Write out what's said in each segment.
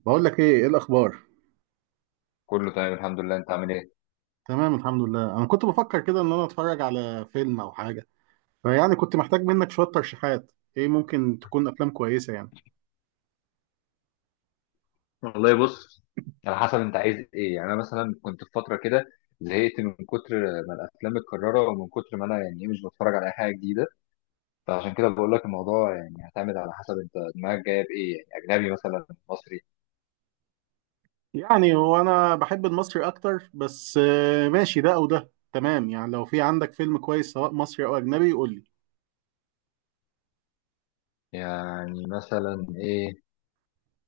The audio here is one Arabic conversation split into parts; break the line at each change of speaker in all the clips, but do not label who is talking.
بقول لك ايه الاخبار؟
كله تمام الحمد لله. انت عامل ايه؟
تمام الحمد لله. انا كنت بفكر كده ان انا اتفرج على فيلم او حاجه، كنت محتاج منك شويه ترشيحات، ايه ممكن تكون افلام كويسه يعني.
والله بص، على حسب انت عايز ايه يعني. انا مثلا كنت في فتره كده زهقت من كتر ما الافلام متكرره، ومن كتر ما انا يعني ايه مش بتفرج على اي حاجه جديده. فعشان كده بقول لك الموضوع يعني هيعتمد على حسب انت دماغك جايه بايه، يعني اجنبي مثلا مصري.
يعني هو انا بحب المصري اكتر، بس ماشي، ده او ده تمام يعني، لو في عندك فيلم كويس سواء مصري او اجنبي قول لي.
يعني مثلا ايه؟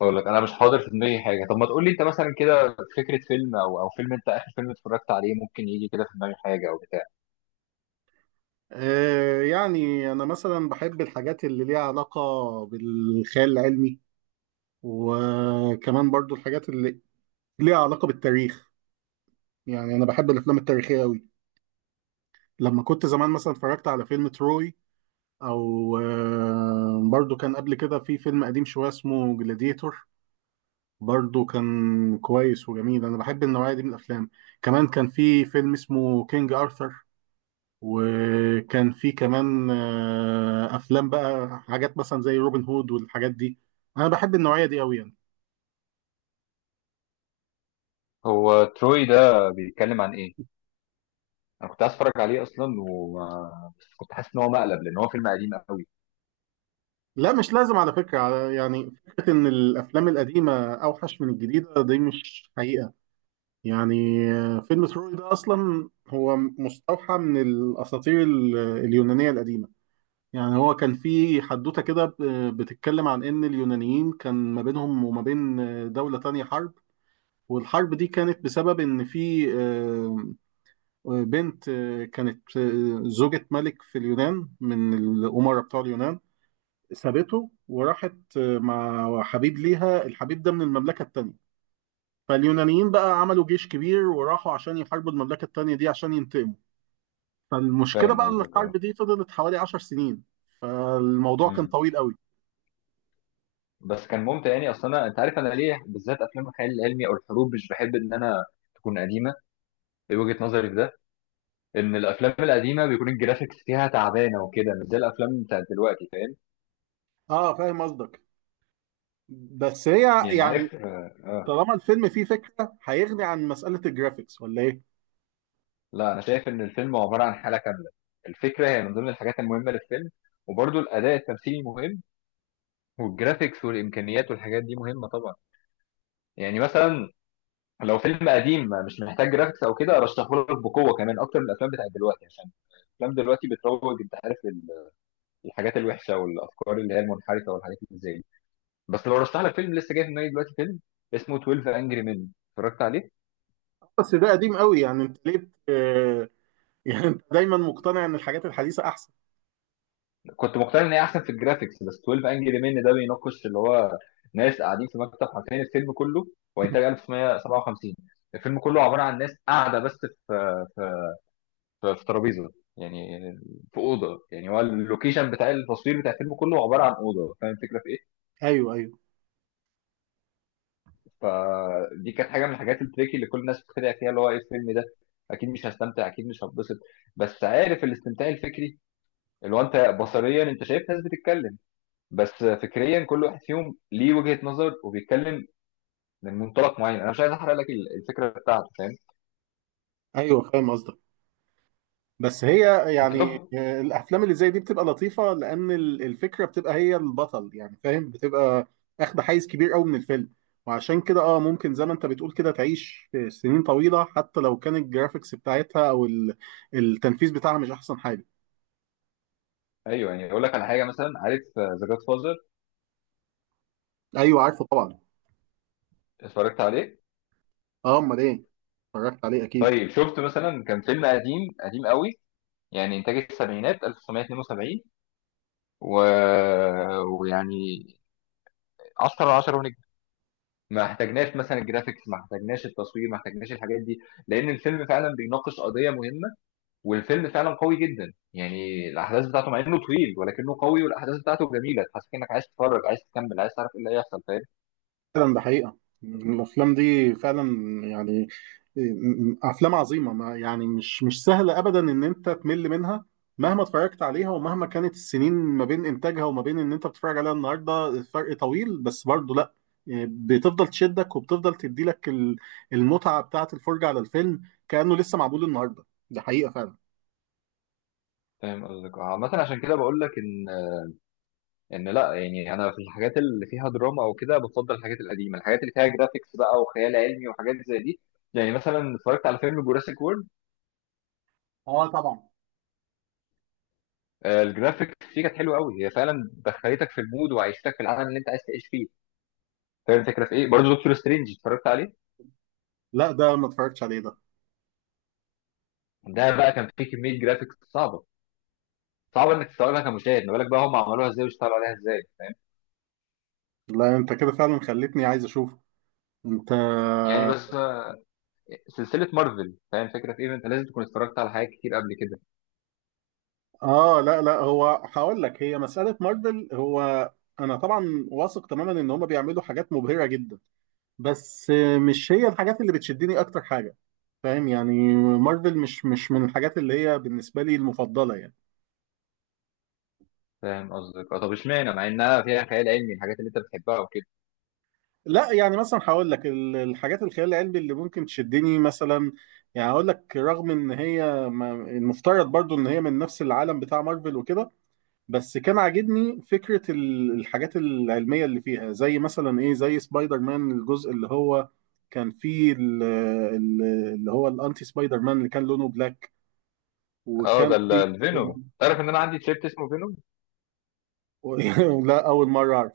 اقول لك انا مش حاضر في دماغي حاجه. طب ما تقول لي انت مثلا كده فكره فيلم، او فيلم، انت اخر فيلم اتفرجت عليه، ممكن يجي كده في دماغي حاجه او بتاع.
يعني انا مثلا بحب الحاجات اللي ليها علاقه بالخيال العلمي، وكمان برضو الحاجات اللي ليها علاقه بالتاريخ. يعني انا بحب الافلام التاريخيه قوي. لما كنت زمان مثلا اتفرجت على فيلم تروي، او برضو كان قبل كده في فيلم قديم شويه اسمه جلاديتور، برضو كان كويس وجميل. انا بحب النوعيه دي من الافلام. كمان كان في فيلم اسمه كينج ارثر، وكان في كمان افلام، بقى حاجات مثلا زي روبن هود والحاجات دي. انا بحب النوعيه دي قوي يعني.
هو تروي ده بيتكلم عن ايه؟ انا كنت عايز اتفرج عليه اصلا، وما بس كنت حاسس ان هو مقلب، لان هو فيلم قديم قوي.
لا، مش لازم، على فكره، يعني فكره ان الافلام القديمه اوحش من الجديده دي مش حقيقه يعني. فيلم تروي ده أصلا هو مستوحى من الأساطير اليونانية القديمة. يعني هو كان في حدوتة كده بتتكلم عن إن اليونانيين كان ما بينهم وما بين دولة تانية حرب، والحرب دي كانت بسبب إن في بنت كانت زوجة ملك في اليونان من الأمراء بتوع اليونان، سابته وراحت مع حبيب ليها، الحبيب ده من المملكة التانية. فاليونانيين بقى عملوا جيش كبير وراحوا عشان يحاربوا المملكة التانية دي عشان ينتقموا. فالمشكلة
فاهم
بقى إن
قصدك، اه.
الحرب دي فضلت حوالي عشر سنين، فالموضوع كان
امم
طويل قوي.
بس كان ممتع يعني. اصلا انا، انت عارف انا ليه بالذات افلام الخيال العلمي او الحروب مش بحب ان انا تكون قديمه؟ ايه وجهه نظري في ده؟ ان الافلام القديمه بيكون الجرافيكس فيها تعبانه وكده، مش زي الافلام بتاعت دلوقتي، فاهم؟
اه فاهم قصدك. بس هي
يعني
يعني
عارف
طالما الفيلم فيه فكرة هيغني عن مسألة الجرافيكس ولا ايه؟
لا، انا شايف ان الفيلم عباره عن حاله كامله. الفكره هي من ضمن الحاجات المهمه للفيلم، وبرضه الاداء التمثيلي مهم، والجرافيكس والامكانيات والحاجات دي مهمه طبعا. يعني مثلا لو فيلم قديم مش محتاج جرافيكس او كده ارشحهولك بقوه، كمان اكتر من الافلام بتاعت دلوقتي، عشان الافلام دلوقتي بتروج انت عارف للحاجات الوحشه والافكار اللي هي المنحرفه والحاجات اللي زي دي. بس لو رشح لك فيلم، لسه جاي في دماغي دلوقتي، فيلم اسمه 12 انجري مين، اتفرجت عليه؟
بس ده قديم قوي، يعني انت ليه يعني انت دايما مقتنع ان الحاجات الحديثة احسن.
كنت مقتنع ان هي احسن في الجرافيكس، بس 12 انجري مين ده بيناقش اللي هو ناس قاعدين في مكتب، حرفيا الفيلم كله، هو انتاج 1957. الفيلم كله عباره عن ناس قاعده بس في في ترابيزه، يعني في اوضه. يعني هو اللوكيشن بتاع التصوير بتاع الفيلم كله عباره عن اوضه. فاهم الفكره في ايه؟
ايوه ايوه
فدي كانت حاجه من الحاجات التريكي اللي كل الناس بتتريق فيها، اللي هو ايه الفيلم ده، اكيد مش هستمتع، اكيد مش هتبسط. بس عارف الاستمتاع الفكري، اللي هو انت بصريا انت شايف ناس بتتكلم، بس فكريا كل واحد فيهم ليه وجهه نظر وبيتكلم من منطلق معين. انا مش عايز احرق لك الفكره بتاعته، فاهم؟
ايوه، فاهم قصدك. بس هي
انت
يعني،
طب،
الافلام اللي زي دي بتبقى لطيفه لان الفكره بتبقى هي البطل، يعني فاهم، بتبقى اخد حيز كبير قوي من الفيلم. وعشان كده اه ممكن زي ما انت بتقول كده تعيش سنين طويله، حتى لو كان الجرافيكس بتاعتها او التنفيذ بتاعها مش احسن حاجه.
ايوه يعني. اقول لك على حاجه، مثلا عارف ذا جاد فازر؟
ايوه عارفه طبعا.
اتفرجت عليه؟
اه امال ايه، اتفرجت عليه اكيد.
طيب شفت مثلا، كان فيلم قديم قديم قوي، يعني انتاج السبعينات، 1972، و... ويعني 10 على 10 ونجم. ما احتاجناش مثلا الجرافيكس، ما احتاجناش التصوير، ما احتاجناش الحاجات دي، لان الفيلم فعلا بيناقش قضيه مهمه، والفيلم فعلا قوي جدا. يعني الاحداث بتاعته مع انه طويل ولكنه قوي، والاحداث بتاعته جميله، تحسسك انك عايز تتفرج، عايز تكمل، عايز تعرف ايه اللي هيحصل، فاهم؟
فعلا ده حقيقة. الأفلام دي فعلا يعني أفلام عظيمة، ما يعني مش مش سهلة أبدا إن أنت تمل منها، مهما اتفرجت عليها ومهما كانت السنين ما بين إنتاجها وما بين إن أنت بتتفرج عليها النهاردة، الفرق طويل بس برضه لأ، يعني بتفضل تشدك وبتفضل تديلك المتعة بتاعة الفرجة على الفيلم، كأنه لسه معمول النهاردة. ده حقيقة فعلا.
فاهم قصدك عامه. عشان كده بقول لك ان لا، يعني انا في الحاجات اللي فيها دراما او كده بفضل الحاجات القديمه، الحاجات اللي فيها جرافيكس بقى وخيال علمي وحاجات زي دي، يعني مثلا اتفرجت على فيلم جوراسيك وورلد،
اه طبعا.
الجرافيكس فيه كانت حلوه قوي، هي فعلا دخلتك في المود وعيشتك في العالم اللي انت عايز تعيش فيه. فاهم الفكره في ايه؟ برضه دكتور سترينج، اتفرجت عليه؟
لا، ده ما اتفرجتش عليه ده.
ده بقى كان فيه كميه جرافيكس صعبه، صعبه انك تستوعبها كمشاهد، ما بالك بقى هم عملوها ازاي واشتغلوا عليها ازاي.
لا، أنت كده فعلا خلتني عايز أشوفه أنت.
يعني بس سلسله مارفل. فاهم الفكره في ايه؟ انت لازم تكون اتفرجت على حاجات كتير قبل كده.
اه لا لا، هو هقول لك، هي مسألة مارفل، هو انا طبعا واثق تماما ان هم بيعملوا حاجات مبهرة جدا، بس مش هي الحاجات اللي بتشدني اكتر حاجة، فاهم؟ يعني مارفل مش مش من الحاجات اللي هي بالنسبة لي المفضلة يعني.
فاهم قصدك، اه. طب اشمعنى مع انها فيها خيال علمي، الحاجات اللي انت بتحبها وكده؟
لا يعني مثلا هقول لك الحاجات الخيال العلمي اللي ممكن تشدني مثلا، يعني هقول لك رغم ان هي المفترض برضو ان هي من نفس العالم بتاع مارفل وكده، بس كان عاجبني فكرة الحاجات العلمية اللي فيها، زي مثلا ايه، زي سبايدر مان الجزء اللي هو كان فيه اللي هو الانتي سبايدر مان اللي كان لونه بلاك،
اه، ده
وكان فيه
الفينوم. تعرف ان انا عندي تيشيرت اسمه فينوم؟
لا، اول مرة اعرف.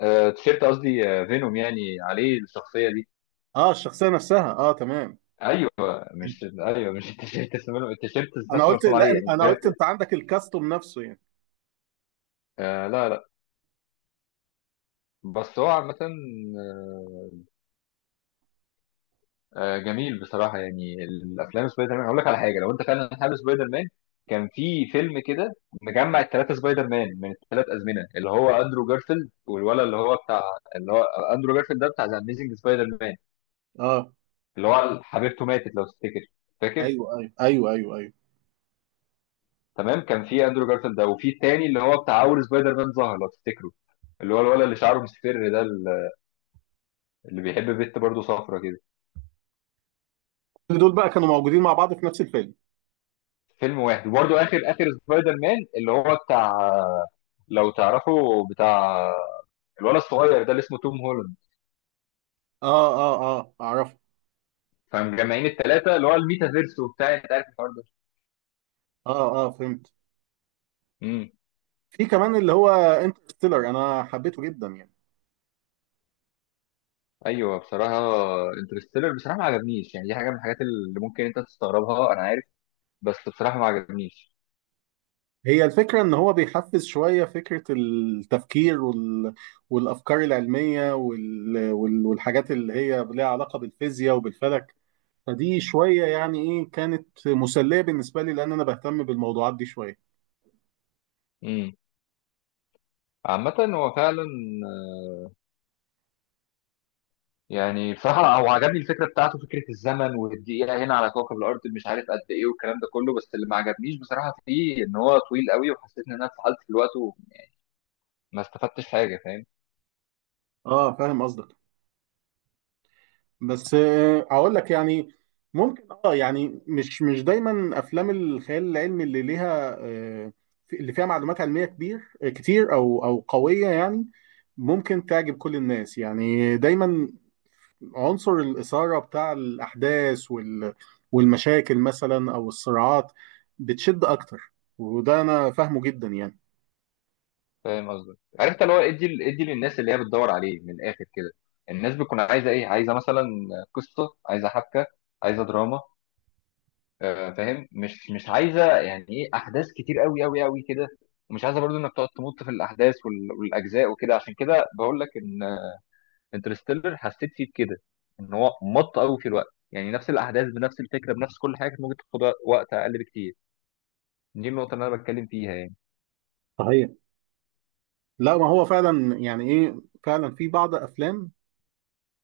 آه، تيشيرت قصدي، آه، فينوم يعني عليه الشخصيه دي.
اه الشخصية نفسها، اه تمام.
ايوه. مش التيشيرت اسمه فينوم، التيشيرت
انا
نفسه
قلت
مرسوم
لا،
عليه، يعني
انا
بجد.
قلت انت عندك الكاستوم نفسه يعني.
آه، لا. بس هو عامه، آه، جميل بصراحه يعني. الافلام سبايدر مان، هقول لك على حاجه، لو انت فعلا حابب سبايدر مان، كان في فيلم كده مجمع الثلاثه سبايدر مان من الثلاث ازمنه، اللي هو اندرو جارفيلد، والولد اللي هو بتاع اللي هو اندرو جارفيلد ده بتاع ذا اميزنج سبايدر مان،
اه
اللي هو حبيبته ماتت لو تفتكر، فاكر؟
ايوه ايوه ايوه ايوه ايوه،
تمام. كان في اندرو جارفيلد ده، وفي التاني اللي هو بتاع اول سبايدر مان ظهر لو تفتكره، اللي هو الولد اللي شعره مصفر ده، اللي بيحب بنت برضه صفرة كده،
كل دول بقى كانوا موجودين مع بعض في نفس الفيلم.
فيلم واحد. وبرضه اخر سبايدر مان اللي هو بتاع، لو تعرفه، بتاع الولد الصغير ده اللي اسمه توم هولاند.
اه اه اه اعرف.
فمجمعين التلاتة اللي هو الميتافيرس وبتاع، انت عارف الحوار ده.
اه اه فهمت.
امم
في كمان اللي هو انترستيلر، انا حبيته جدا يعني.
ايوه بصراحه. انترستيلر بصراحه ما عجبنيش، يعني دي حاجه من الحاجات اللي ممكن انت تستغربها انا عارف، بس بصراحه ما عجبنيش.
هي الفكرة إن هو بيحفز شوية فكرة التفكير والأفكار العلمية والحاجات اللي هي ليها علاقة بالفيزياء وبالفلك، فدي شوية يعني إيه كانت مسلية بالنسبة لي، لأن أنا بهتم بالموضوعات دي شوية.
امم عامة هو فعلا، يعني بصراحة هو عجبني الفكرة بتاعته، فكرة الزمن والدقيقة هنا على كوكب الأرض مش عارف قد إيه والكلام ده كله، بس اللي ما عجبنيش بصراحة فيه إن هو طويل قوي، وحسيت إن أنا اتسحلت في الوقت وما استفدتش حاجة، فاهم؟
آه فاهم قصدك. بس أقول لك يعني، ممكن آه يعني مش مش دايما أفلام الخيال العلمي اللي ليها اللي فيها معلومات علمية كبير كتير أو قوية يعني ممكن تعجب كل الناس. يعني دايما عنصر الإثارة بتاع الأحداث والمشاكل مثلا أو الصراعات بتشد أكتر، وده أنا فاهمه جدا يعني.
فاهم قصدك. عرفت اللي هو إدي للناس، اللي هي بتدور عليه من الآخر كده، الناس بتكون عايزة إيه؟ عايزة مثلا قصة، عايزة حبكة، عايزة دراما، فاهم؟ مش عايزة يعني إيه أحداث كتير قوي كده، ومش عايزة برضو إنك تقعد تمط في الأحداث والأجزاء وكده. عشان كده بقول لك إن انترستيلر حسيت فيه كده، ان هو مط قوي في الوقت، يعني نفس الاحداث بنفس الفكره بنفس كل حاجه كانت ممكن تاخد وقت اقل بكتير. دي النقطه اللي انا بتكلم فيها يعني.
صحيح. لا ما هو فعلا يعني إيه، فعلا في بعض أفلام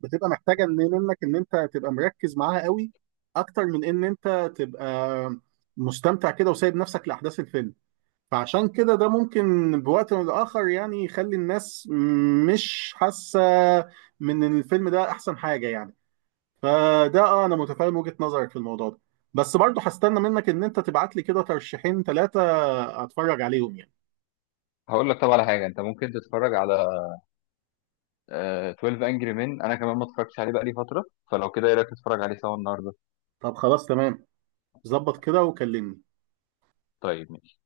بتبقى محتاجة منك إن أنت تبقى مركز معاها قوي، أكتر من إن أنت تبقى مستمتع كده وسايب نفسك لأحداث الفيلم، فعشان كده ده ممكن بوقت من الآخر يعني يخلي الناس مش حاسة من إن الفيلم ده أحسن حاجة يعني. فده اه انا متفاهم وجهة نظرك في الموضوع ده. بس برضه هستنى منك ان انت تبعت لي كده ترشيحين ثلاثة اتفرج عليهم يعني.
هقول لك، طب على حاجه، انت ممكن تتفرج على 12 انجري مين، انا كمان ما اتفرجتش عليه بقالي فتره، فلو كده ايه رايك تتفرج عليه سوا النهارده؟
طب خلاص تمام، ظبط كده وكلمني.
طيب.